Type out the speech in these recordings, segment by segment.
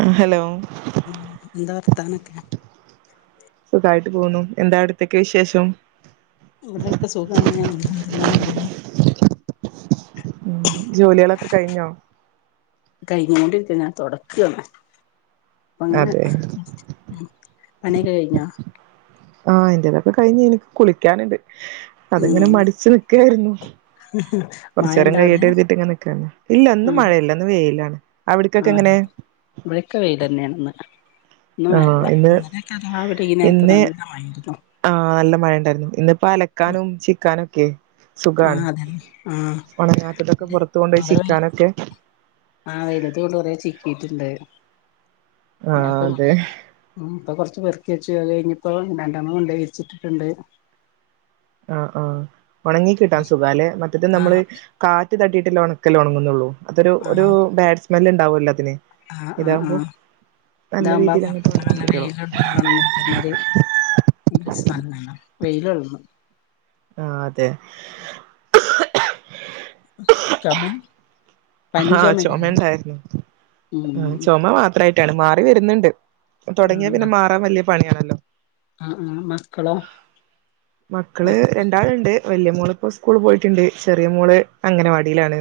ആഹ് hello ഉം എന്താ വർത്താനൊക്കെ സുഖായിട്ട് പോന്നു എന്താ അവിടുത്തൊക്കെ വിശേഷം ഇവിടെയൊക്കെ സുഖാണ് [unintelligible] ഉം ജോലികളൊക്കെ കഴിഞ്ഞോ കഴിഞ്ഞോണ്ടിരിക്കണ് തുടക്ക അങ്ങനെ അതെ ഉം പണിയൊക്കെ കഴിഞ്ഞാ ആഹ് എന്റേതൊക്കെ കഴിഞ്ഞേന് കുളിക്കാനുണ്ട് അതിങ്ങനെ ഉം മടിച്ച് നിക്കായിരുന്നു [unintelligible] കുറച്ച് നേരം അവിടെ കഴിയട്ടെന്ന് കരുതി നിക്കാണ് ഇല്ല ഇന്ന് ആഹ് മഴയില്ല ഇന്ന് വെയിലാണ് അവിടക്കൊക്കെ ആഹ് എങ്ങനെ ഇവിടക്കെ വെയിൽ തന്നെയാണ് ഇന്ന് ഇന്ന് ആഹ് മഴയില്ല ഇന്ന് [unintelligible] നല്ല ഇന്ന് മഴയായിരുന്നു ആഹ് നല്ല മഴ ഉണ്ടായിരുന്നു ഇന്നിപ്പോ അലക്കാനും ചിക്കാനും ഒക്കെ സുഖാണ് ആഹ് അതന്നെ ആഹ് ഉണങ്ങാത്തതൊക്കെ പുറത്ത് കൊണ്ട് പോയി കൊറേ ചിക്കാനൊക്കെ ആഹ് വലുത കൊണ്ട് കുറേ ചിക്കിട്ടുണ്ട് ആഹ് അതെ [unintelligible] ഉം ഇപ്പം കുറച്ച് പെറുക്കി വെച്ചു അത് കഴിഞ്ഞ് ഇപ്പോ രണ്ടാമത് കൊണ്ടുപോയി വിരിച്ചിട്ടിട്ടുണ്ട് ആഹ് ആഹ് ഉണങ്ങി കിട്ടാൻ സുഖാല്ലെ മറ്റത് നമ്മള് ആഹ് കാറ്റ് തട്ടിയിട്ടില്ല ഉണക്കല് ഉണങ്ങുന്നുള്ളൂ അതൊരു ഒരു ആഹ് ബാഡ് സ്മെൽ ഉണ്ടാവൂല്ലോ എല്ലാത്തിന് ആഹ് ആഹ് ആഹ് ഇതാകുമ്പം രീതിയിൽ അങ്ങോട്ട് ഒണങ്ങി കിട്ടിയോളും [unintelligible] [unintelligible] ആഹ് അതെ ചൊമേ ആഹ് ചുമ ഉണ്ടായിരുന്നു ഉം ചുമ മാത്രായി ട്ടാണ് മാറി വരുന്നുണ്ട് തൊടങ്ങിയാൽ പിന്നെ മാറാൻ വല്യെ പണിയാണല്ലോ ആഹ് ആഹ് മക്കളോ മക്കള് മക്ക രണ്ടാള്ണ്ട് വല്യെ മോളിപ്പോ സ്കൂള് പോയിട്ട്ണ്ട് ചെറിയ മോള് അങ്ങനവാടിയിലാണ്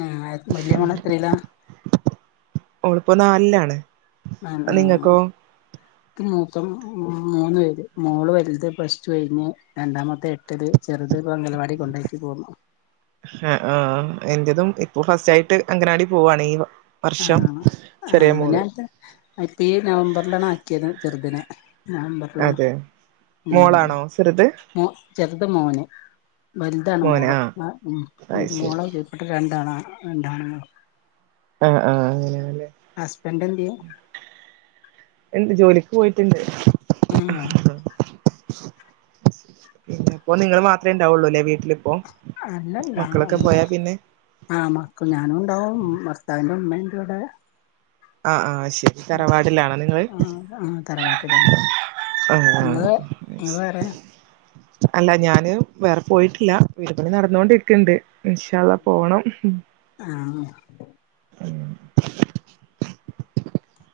ആഹ് ആയെ വല്ല്യെ മോള് എത്രിലാ ഓള് പ്പൊ നാല് ലാണ് ആഹ് ആഹ് ക്ക് മൂത്ത മൂന്ന് പേര് മോള് വെൽത് പ്ലസ് റ്റു കഴിഞ്ഞ് രണ്ടാമത്തെ എട്ടില് ചെറുത് ഇപ്പൊ അംഗലവാടി കൊണ്ടാക്കി പോന്നു ആഹ് ആഹ് എന്റതും ഇപ്പൊ ഫസ്റ്റ് ആയിട്ട് അങ്കനാടി പോവാണ് ഈ വർഷം ചെറിയ മോള് തെ അപ്പ ഈ നവംബറിലാണ് ആക്കിയത് ചെറ്ദിനെ നവംബർല് അതെ ഉം മോളാണോ ചെറുത് മോ ചെറ്ത് മോന് വൽതാണ് മോന് മോള് ആഹ് എ ഉം അത് ശരി മോളെ കീ പട്ട് രണ്ടാണാ രണ്ടാണ്ങ്ങളും ആഹ് ആഹ് അങ്ങനെആണ് ല്ലേ ഹസ്ബൻന്റ് എന്ത്യേ ഇണ്ട് ജോലിക്ക് പോയിട്ട്ണ്ട് ആഹ് അപ്പൊ നിങ്ങള് മാത്രേ ഇണ്ടാവൊള്ളൂല്ലേ വീട്ടിലിപ്പോ അല്ലല്ല ആഹ് മക്കളൊക്കെ അമ്മേ പോയാ പിന്നെ ആഹ് മക്ക് ഞാനും ണ്ടാവും ഭർത്താവി്ന്റെ ഉമ്മയ്ണ്ട് വ്ടെ ആഹ് ആഹ് അയ് ശരി ഉം തറവാടിലാണോ നിങ്ങള് ആഹ് ആഹ് തറവാട്ടിലാണ് ആഹ് ആഹ് നിങ്ങള് നിങ്ങള് വേറെ അയ്ശെരി അല്ല ഞാന് വേറെ പോയിട്ടില്ല വിപണി നടന്നോണ്ടിരിക്ക് ണ്ട് ഇന്ഷാ അള്ളാ പോണം ആഹ് ഉം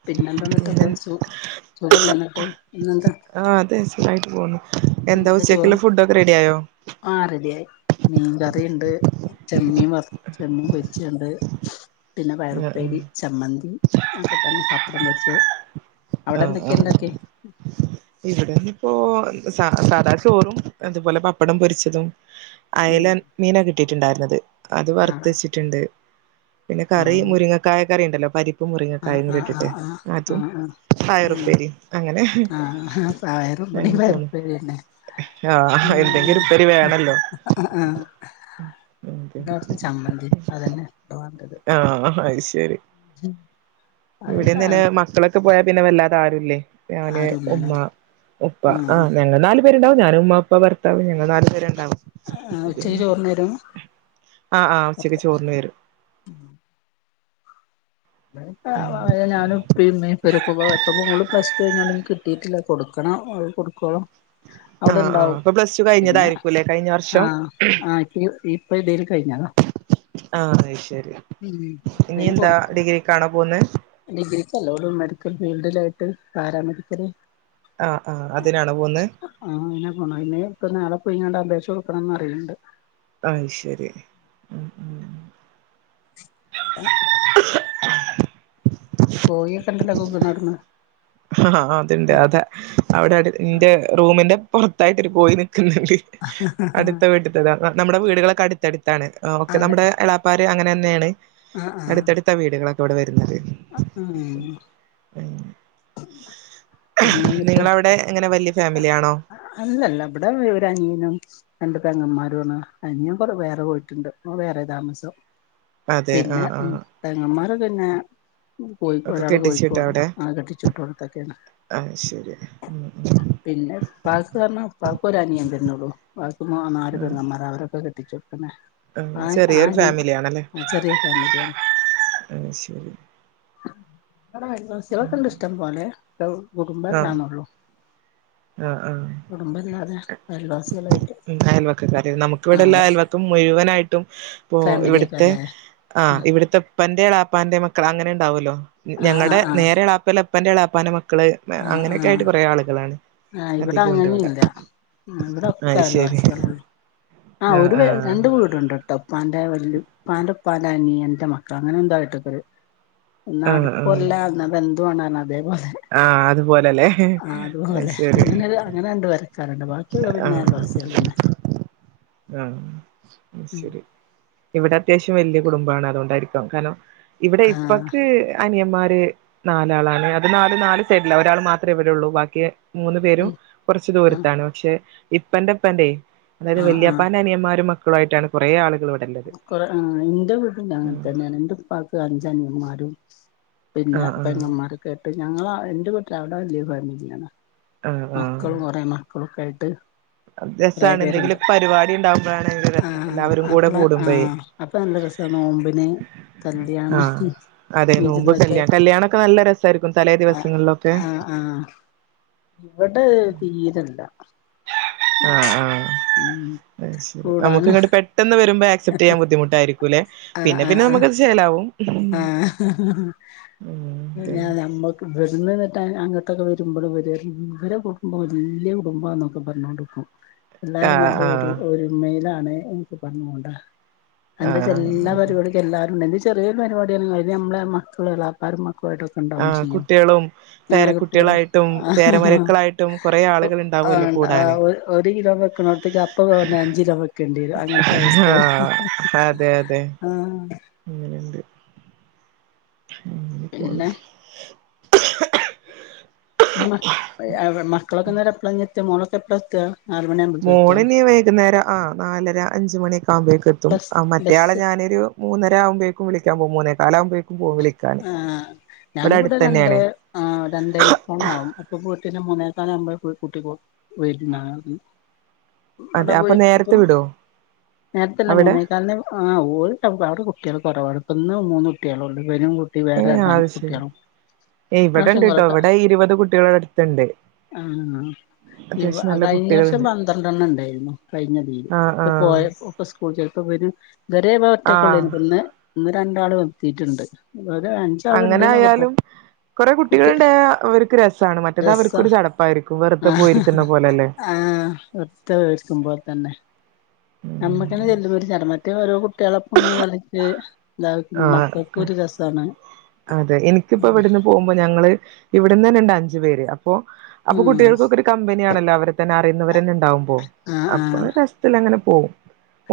പിന്നെന്താന്ന്ട്ടൊക്കെ സു സുഖല്ലേ ന്നട്ട് ഇന്നെന്താ ആഹ് അതെ സുഖായിട്ട് പോണു എന്താ ഉച്ചക്ക്ള്ള ഫുഡ് ഒക്കെ റെഡി ആയോ ആഹ് റെഡി ആയി മീൻകറിണ്ട് ചെമ്മീൻ വർ ചെമ്മീൻ പൊരിച്ചത് ണ്ട് പിന്നെ ആഹ് പയറുപ്പേരി ചമ്മന്തി അഒക്കെ തന്നെ പപ്പടം പൊരിച്ചത് അവിടെ ആഹ് എന്തൊക്കെ ആഹ് ഉണ്ടാക്കിയെ ആഹ് ഇവിടെന്ന് ഇപ്പോ സ സാധാ ചോറും അതുപോലെ പപ്പടം പൊരിച്ചതും ഉം അയല മീ നാ കിട്ടിയിട്ടുണ്ടായിരുന്നത് അത് ആ വറുത്ത് വെച്ചിട്ട്ണ്ട് പിന്നെ ആ കറി മുരിങ്ങ കായക്കറിണ്ടല്ലോ പരിപ്പും മുറിങ്ങ ആ കായും കൂടി ആ ഇട്ടിട്ട് ആ ആ അതും ആ ആ പയറുപ്പേരി അങ്ങനെ ആഹ് പയറും ഇബടിം അങ്ങനെ പോന്നു പയറുപ്പേരിയെന്നെ ആഹ് എന്തെങ്കി ഒരു ഉപ്പേരി ആഹ് വേണെല്ലോ ആഹ് ആഹ് പിന്നെ കൊറച്ച് ചമ്മന്തിം അതന്നെ പ്പൊ വേണ്ടത് ആഹ് ആഹ് ആഹ് അത് ശരി ഉം ഇവിടേം തന്നെ മക്കളക്കെ പോയാ പിന്നെ വല്ലാതെ ആരുംല്ലേ ഞാന് ആരുല്ലല്ലോ ഉമ്മ ഉപ്പ ആ ആഹ് ഞങ്ങ നാല് രുണ്ടാവുംഞും ഉമ്മപ്പ ഭർത്താവ് ങ്ങൾ നാല് പേരുണ്ടാവും ആഹ് ഉച്ചക്ക് പിന്നെ ചോറിന്നെരും ആഹ് ആഹ് ഉച്ചക്ക് ചോറിന് വരും ഞാനും ഇപ്പി ഇമ്മി ഇപ്പ മോള് പ്ലസ് ടു കഴിഞ്ഞാലും കിട്ടിയിട്ടില്ല കൊടുക്കണം അ കൊടുക്കുവളോ ആ ആ അവിടെണ്ടാവും അപ്പൊ പ്ലസ് ടു പിന്നെ കഴിഞ്ഞതായിരിക്കുംല്ലേ കഴിഞ്ഞ വർഷം ആഹ് ആ ഇപ്പ ഇപ്പൊ ഇതേൽ കഴിഞ്ഞതാ ആഹ് അത്ശരി ഉം ഇനി എന്താ ഡിഗ്രി കാണാ പോന്ന് ഡിഗ്രിക്ക്ല്ലോളും മെഡിക്കൽ ഫീൽഡിലായിട്ട് പാരാമെഡിക്കല് ആഹ് ആഹ് അതിനാണ് പോന്ന് ആ് അതിനെ പോ ഇനിപ്പ നാളെപ്പോയി ഇങ്ങളുടെ അപേക്ഷ കൊടുക്കണംന്ന് അറിയണ്ട് അയ്ഷരി ഉം ഉം കോഴി ഒക്കണ്ടല്ല കുക്ണനടന്ന് ആഹ് അത്ണ്ട് അതെ അവിടെ അ എന്റെ റൂമിന്റെ പുറത്തായിട്ടരു കോഴി നിക്കുന്നുണ്ട് അടുത്ത വീടുത്ത നമ്മുടെ വീടുകളൊക്കെ അടുത്തടുത്താണ്ഓക്കെ അതെ നമ്മ ർ അങ്ങനെന്നെയാണ് ആഹ് ആഹ് അടുത്തടുത്ത വീടുകളൊക്കെ ഇവിടെ വരുന്നത് ഉം അ പിന്നെ എന്നിട്ട് നിങ്ങളവിടെ എങ്ങനെ വലിയ ഫാമിലിയാണോ അല്ലല്ല ഇവിടെ ഒരു അനിയനും രണ്ട് പെങ്ങന്മാരണ് അന്യ്ൻ വേറെ പോയിട്ടുണ്ട് ഓന് വേറെ താമസം അതെ പിന്നെ ആഹ് ആഹ് പെങ്ങന്മാർ പിന്നെ കോഴ ഒക്കെ ഒരാട് കെട്ടിച്ചിട്ടാ കോഴിക്കോട്ണ്ട് അവിടെ അ കെട്ടി ചട്ടറ് തക്കും ആഹ് ശരി ഉം ഉം പിന്നെ പാക്ക് കാരഞ്ഞാൽ പ്പാക്കൊരെനിയം തന്നുള്ളൂ പ്പാക്ക് ആ നാല് ആഹ് പെങ്ങന്മാര അവരൊക്കെ കെട്ടിച്ചു പി ആഹ് ആ ആ ചെറിയൊരു ഫാമിലിയാണല്ലേ ആ ചെറിയ ഫാമിലിയാണ് ആഹ് ശരി ആഹ് ഉം അയൽവാസിയാളോക്കണ്ട് ഇഷ്ടം പോലെ കുടുംബാല്ലന്നള്ളു ആ ആ അയൽവാസികളായിട്ട് അയൽവക്ക കാര് നമുക്ക് ഇവിടെല്ലാം ആകെ അയൽ മുഴുവനായിട്ടും ഇപ്പോ ഫാമിലി ഇവിടുത്തെ ആയിട്ടല്ലേ ആഹ് ഇവിടത്തെപ്പന്റെളാപ്പാന്റെ മക്കൾ അങ്ങനെ ഉണ്ടാവല്ലോ ആഹ് ഞങ്ങളുടെ ആഹ് ആഹ് നേരെളപ്പല്ല പപ്പൻ്റെളാപ്പാന മക്കൾ ആഹ് അങ്ങനെയൊക്കെ ആഹ് ആയിട്ട് കുറേ ആളുകളാണ് ആഹ് അധികം ഉണ്ട് ഇവിടെ ഇവിടെങ്ങനെല്ല ഇവിടെൊക്കെ അത് ശരി അൽവാസികളള്ളൂ ആഹ് വെ ഒരു രണ്ട വൂടുണ്ട് ട്ട ഉപ്പാന്റെ വല് ഉപ്പാന്റെ ഉപ്പാന്റെറെ അനിയന്റെ മക്കള അങ്ങനെ എന്തായിട്ടക്ക ഒാട ആഹ് ആഹ് കൊല്ലന്ന അത്െന്തുവാണ്ടാണ് അതേപോലെ ആഹ് അതുപോലല്ലേ ആഹ് അത് അത്പോലെ ശരി അങ്ങനെല്ല അങ്ങനെണ്ട് വരെ കരണ്ട് ബാക്കിയുള്ളവര് പിന്നെ ആഹ് അയൽവാസികളെന്നെ ആഹ് അത്ശെരി ഇവിടത്യാവശ്യം വല്യ കുടുംബാണ് അത്കൊണ്ടായിരിക്കാം കാരണം ആഹ് ഇവിടെപ്പക്ക് അനിയന്മാര് നാലളാണ് അത് നാലും നാല് സൈഡില ഒരാൾ മാത്രേ ഇവിടെയുള്ളൂ ബാക്കി മൂന്ന് പേരും ഉം കുറച്ച് ദൂര ആഹ് പക്ഷെ ഇപ്പന്റെപ്പന്റെ അതായത് ആഹ് ആഹ് വല്യാപ്പാന്റെ അനിയന്മാരും മക്കളും ആയിട്ടാണ് കുറേ ആളുകളിവി കൊറെ ആഹ് ഇന്റെ വീടിലങ്ങനെ തന്നെയാണ് ഇന്റെ ഉപ്പാക്ക് അഞ്ചനിയമാരും ആ പിന്നെ ആ പെങ്ങന്മാരൊക്കെ ആയിട്ട് ഞങ്ങള എന്റെ വീട്ടില് അവിടെ വല്യ ഫാമിലിയാണ് ആഹ് മക്കളും കുറെ മക്കളൊക്കായിട്ട് റെ രസാണ് പേര്ണ്ട് എന്തെങ്കിലും പരിപാടി ഉണ്ടാവുമ്പോഴാണ് ഭയങ്കര രസം ആഹ് എല്ലാവരും കൂടെ അപ്പള കൂടുമ്പോഴേ ആഹ് അപ്പൊ നല്ല രസാ നോമ്പിന് കല്യാണം ആഹ് അതെ നോമ്പ് വിരുന്നൊക്കെ കല്യാ കല്യാണൊക്കെ നല്ല രസായിരിക്കും തലേ ആഹ് ദിവസങ്ങളിലൊക്കെ ആഹ് ഇവടെ തീരല്ല ആഹ് ആഹ് ഉം അത്ശെരി നമുക്ക് കൂടാനും ഇങ്ങട്ട് പെ പെട്ടന്ന് വരുമ്പോ ആക്സെപ്റ്റെയ്യാൻ ബുദ്ധിമുട്ടായിരിക്കൂല്ലെ ആഹ് പിന്നെ പിന്നെ ആഹ് നമക്കത് ചെലാവും ആഹ് [unintelligible] ഉം അതെ ഞ നമ്മ ഇവിടുന്നു അങ്ങോട്ടൊക്കെ വരുമ്പോൾ ഇവരറിഞ്ഞ് ഇവരെ കുടുംബം വല്യ കുടുംബന്നൊക്കെ പറഞ്ഞോണ്ട്ക്കും എല്ലാരും ആഹ് നല്ല ഒരു ആഹ് ഒരുമെയിലാണ് എന്നോക്കെ പറഞ്ഞോണ്ട അഎന്താച്ചാല് ആഹ് എല്ലാ അതെ പരിപാടിക്കും എല്ലാരുണ്ട് എന്തെലും ചെറിയൊരു പരിപാടിയല്ലും അയില് നമ്മളെ മക്കളും എളാപ്പാരും മക്കളുആയിട്ടു ക ണ്ടാവും ആഹ് ചെയ്യും കുട്ടികളും ആഹ് കുട്ടികള് പേരക്കുട്ടികളായിട്ടും [unintelligible] പേരമരക്കളായിട്ടും കൊറേ ആളുകൾ ആഹ് ഉണ്ടാവുമല്ലോ കൂടാന് ഇണ്ടാവൊ ഒരു കിലോ വെക്ക്ണോട്ത്ക്ക് അപ്പ [unintelligible] അഞ്ച്കിലോ വെക്കേണ്ടി വരും അങ്ങൻത്തെ അവസ്ഥയാണ് ആഹ് അതെ അതെ ആഹ് അങ്ങനെണ്ട് അങ്ങനെ പോണ് പിന്നെ ഇനി മ മക്കളൊക്കനേരം എപ്പ്ളനി എത്ത മോളൊക്കെ എപ്പളത്ത മോളിനി വൈകുന്നേരം ആഹ് നാലര അഞ്ച് മണിയൊക്കാവുമ്പേക്കെത്തും ബസ് ആഹ് മറ്റയാളെ ബസ് ഞാനൊരു മൂന്നരാവുമ്പോഴേക്കും വിളിക്കാൻ പോകും മൂന്നോകാലാവുമ്പോഴേക്കും പോവും വിളിക്കാൻ ആഹ് ഞാനിവിടെ രണ്ടേ ഇവിടടുത്തെന്നെയാണ് ആഹ് രണ്ടേ മുക്കാലാവും അപ്പ പോയിട്ട്ന്നെ മൂന്നേക്കാലാകുമ്പേൾ പോയി കൂട്ടി കോ വരും ഞാൻ അവടെ അതെ അപ്പൊ പോയി നേരത്തെ ഇപ്പം വിടോ നേരത്തല്ല അവിടെ മൂന്നേക്കാൽന് ആഹ് ഓല് [unintelligible] അവുടെ കുട്യൾ കോറവാണ് ഇപ്പന്ന് മൂന്ന് കുട്യളുള്ളു ഇവനും തി വേറെ രണ്ടാണ്കുട്യാളും ഏയ്‌ ഇവിടെണ്ട്ട്ടോ ഇവിടെ ഇരുപത് കുട്ടികളട്ത്തുണ്ട് ആഹ് ഇവ കഴിഞ്ഞ വർഷം കുട്ടികളുണ്ട് പന്ത്രണ്ടെണ്ണം ണ്ടെയ്ന്നു കഴിഞ്ഞതീൽ ആ ആ ഇപ്പ പോയപ്പോ പ്പ സ്കൂൾ ചേർത്തവര് ഇത് വരേ ഇവൻ ആ ഒറ്റക്കുള്ളേയ്നി പ്പന്ന് ഇന്ന് രണ്ടാൾ വ എത്തീറ്റ്ണ്ട് [unintelligible] അങ്ങനായാലും കോറെേ കുട്ടി കുട്ടികള്ണ്ടായ ഇവര്ക്ക് രസാണ് രസാ മറ്റേതവർക്കൊരു ചടപ്പായിരിക്കും വെറുത ആഹ് പോയിരിക്കുന്ന പോലെല്ലേ ആഹ് ഒറ്റ വെഡ്സും പൊല്തന്നെ ഉം നമ്മക്കെങ്ങെല്ലുൊമ്പോരു ചട മറ്റേഓരോ കുട്യാളോപ്പങ്ങനെകളി എ ആ ന്താമക്കക്കോരു രസാണ് പ്പൊ ഞങ്ങൾ ഇവിടെന്നെ ഇണ്ട് അഞ്ച് പേര് അപ്പോ അപ്പൊ ഉം കുട്ടികൾക്കൊക്കെര് കമ്പനിയാണല്ലോ അവരെ തന്നെ അറിയുന്നവരെന്നെ ണ്ടാവുമ്പോ ആഹ് അപ്പൊ ആഹ് രസതിലങ്ങനെ പോവും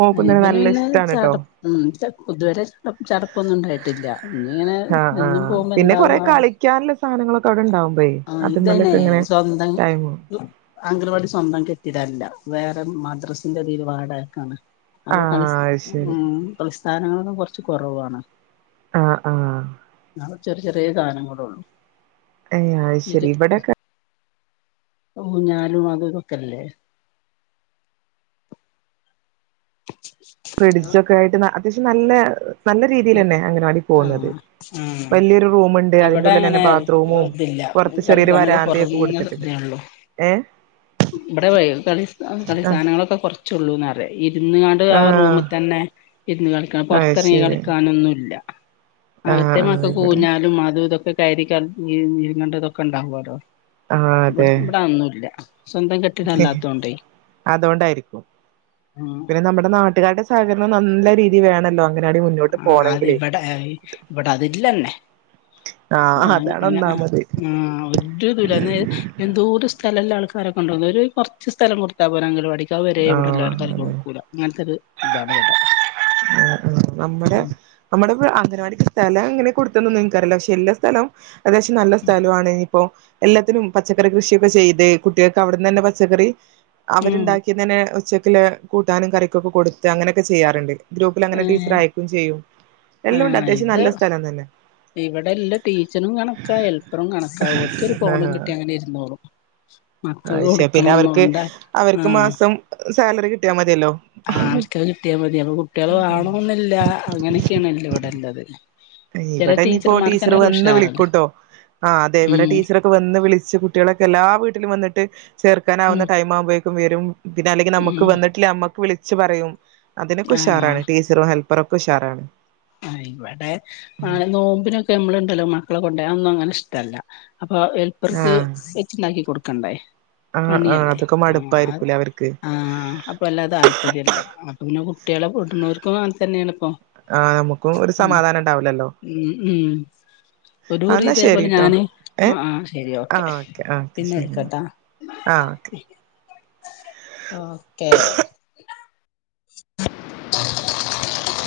ഓക്കുംതന്നെ ഇവന് പിന്നെ നല്ലേഷ്ടാണ് ട്ടോ ചട ഉം [unintelligible] തുവരെ ചടപ്പൊന്നുണ്ടായിട്ടില്ല ആഹ് ആഹ് പിന്നെ കൊറെ ആവോ കളിക്കാൻല്ലേ സാനങ്ങളോ ക്കവ്ടെണ്ടാവുമ്പഴേ ആഹ് അത് മല്ക്കിങ്ങനെ ടൈം അംഗന് വാടി സ്വന്തം കെട്ടിയാതല്ല വേറെ മദ്രാസിന്റെ തീല് വാടകക്കാണ് അപ്പൊ ആഹ് കളിസ് അത് ശരി ഉം കളിസ്ഥാനങ്ങളൊക്കെ കൊറച്ച് കൊറവാണ് അഹ് ആഹ് ഇന്നാള് ചെറി ചെറേ സാനങ്ങളൊള്ളൂ ഏഹ് ഹ ഇജ് ഊഞ്ഞാലും അതുതൊക്കെല്ലെ [inaudible] ഫ്രിഡ്‌ജൊക്കെ ആയിട്ട് അത്യാവശ്യം നല്ലേ നല്ല രീതീലെന്നെ അങ്ങനവാടി പോകുന്നത് ആഹ് ആഹ് വലിയൊരു റൂമുണ്ട് അതിൻ്റെ ഇവിടെ അങ്ങനെ ഉള്ളിലെന്നെ ബാത്റൂമും ഇതില്ല പൊറത്ത് ചെറിയൊരു കളിസാനൊക്കെ വരാന്തിയൊക്കെ കുറഞ്ഞ കൊടുത്ത്ട്ട്ണ്ട് ഇതേ ഉള്ളൂ ഏഹ് ഇവിടെ കളിസ് കളി ആഹ് സാനങ്ങളൊക്കെ കൊറച്ചൊള്ളൂന്ന്റ ഇരുന്ന് കാണ്ട് ഇത് ആഹ് റൂമ് തന്നെ ഇര്ന്ന് കളിക്കണം അത് പൊറത്തെറങ്ങി ശരി കളിക്കാനൊന്നുംല്ല ആഹ് അകത്ത് ഈ ആഹ് മക്കക്ക് ഇവിടെ ഊഞ്ഞാലും അതൂ ഇതൊക്കെ കയറി കളി നീങ്ങണ്ടതൊക്കെ ഉണ്ടാവോലോ ആഹ് ഇവിട് ഇവിടെ അതൊന്നുംല്ല സ്വന്തം കെ ഉം അതോണ്ടായിരിക്കും ആഹ് പിന്നെ നമ്മുടെ നാട്ടുകാരുടെ സഹകരണം നല്ല രീതി വേണല്ലൊ അങ്കനവാടി മുന്നോ ആഹ് അത് ഇവടെ ഇവടെ അതില്ലെന്നെ ഇവട ആഹ് അയ്ന് അതാണ് അങ്ങനെ ഒന്നാമത് ആഹ് ഒര് എന്തൊരു ദൂരാന്നെയ് എന്തോര് സ്ഥലള്ള ആൾക്കാരൊക്കെണ്ടോന്നൊ ഒരു കൊറച്ച് സ്ഥലം കൊടുത്താ പോരെ അങ്കലാവാടി അത് വരെ ഇവിടെ ആഹ് ഇല്ലോൽക്ക് ആരും അതെ കൊടുക്കൂല അങ്ങനത്തെ ഒരു ഇതാണ് ഇവടെ ഉം ഉം നമ്മുടെ നമ്മുടെ അംഗൻവാടിക്ക് സ്ഥലം എങ്ങനെ കൊടുത്തൊന്നും ഇൻക്കറീല പക്ഷെ ഇല്ല സ്ഥലം ഏകദേശം നല്ല സ്ഥലു ആണ് ഇപ്പൊ എല്ലത്തിനും പച്ചക്കറി കൃഷിയൊക്കെ ചെയ്ത് കുട്ടേക്ക് അവടന്നെന്നെ പച്ചക്കറി ഉം അവര്ണ്ടാ പിന്നെ ഉച്ചക്കില്ലെ കൂട്ടാനും കറിക്കൊക്കെ കൊടുത്ത് അങ്ങനെക്കെ ചെയ്യാറ്ണ്ട് ഗ്രൂപ്പിൽ അങ്ങനെ ടീച്ചർ ഏഹ് അയക്കും ചെയ്യും എല്ലുംണ്ട് അത്യാവശ്യം നല്ല സ്ഥലം തന്നെ ഇവിടെ ഇല്ല ടീച്ചറും കണക്കാ ഹെൽപ്പറും കണക്കാ ഓൽക്കൊര് ഫോണും കിട്ടി അങ്ങനെ ഇരുന്നോളും [inaudible] അയ്ശെ പിന്നെ അവർക്ക് കൊടുക്കണംന്നോണ്ട അവർക്ക് ആഹ് മാസം സാലറി കിട്ടിയാ മതിയല്ലോ ആഹ് അവർക്ക് അത് കിട്ടിയാ മതി അപ്പം കുട്ടേള് വാണന്നില്ല അങ്ങനെയൊക്കെയണല്ലോ ഇവിടെല്ലത് ഇവിടെ ഇനിപ്പോ ടീച്ചറ് വന്ന് ഉഷാറല്ലേ വിളിക്കുട്ടോ ആഹ് അതെ ഇവടെ ഉം ടീച്ചറ് വന്ന് വിളിച്ച് കുട്ടേളെക്കെ എല്ലാ വീട്ടിലും വന്ന്ട്ട് ഉം ചേർക്കാനാവുന്ന ടൈം ആവുമ്പോയേക്കും വരും പിന്നെ അല്ലെങ്കി നമുക്ക് ഉം വന്നിട്ടില്ലേ നമ്മുക്ക് വിളിച്ച് പറയും അതിനൊക്കെ ആഹ് ഉഷാറാണ് ടീച്ചറും ഹെൽപ്പറൊക്കെ ഉഷാറാണ് ആഹ് ഇവടെ ആഹ് നോമ്പിനൊക്കെ ഞമ്മള്ണ്ടല്ലോ മക്കള കൊണ്ടേ അതൊന്നും അങ്ങനെ ഇഷ്ടല്ല അപ്പൊ ഹെൽപ്പർക്ക് ആഹ് വെച്ച്ണ്ടാക്കി കൊടുക്കണ്ടേ ആഹ് ആഹ് പണിയല്ലേ അതൊക്കെ ആഹ് അത് മടുപ്പായിരിക്കൂലേ അവർക്ക് ആഹ് പ്പം വല്ലാ താല്പര്യല്ല അപ്പ പിന്നെ കുട്ടികളെ കൂട്ട്ണോർക്കും അങ്ങനെ തന്നെയാണ്പ്പം ആഹ് നമുക്കും ഒരു സമാധാനം ഉണ്ടാവുല്ലല്ലോ ഉം ഉം ഒരു കുറി എന്നാ ഇതേ പോലെ ശരിട്ടോ ഞാന് ഏഹ് ആഹ് ആഹ് ശരി ഓക്കെ പിന്നെ ശരി എന്നാ വിളിക്കാട്ടാ ആഹ് ഓക്കെ ഓക്കെ [inaudible]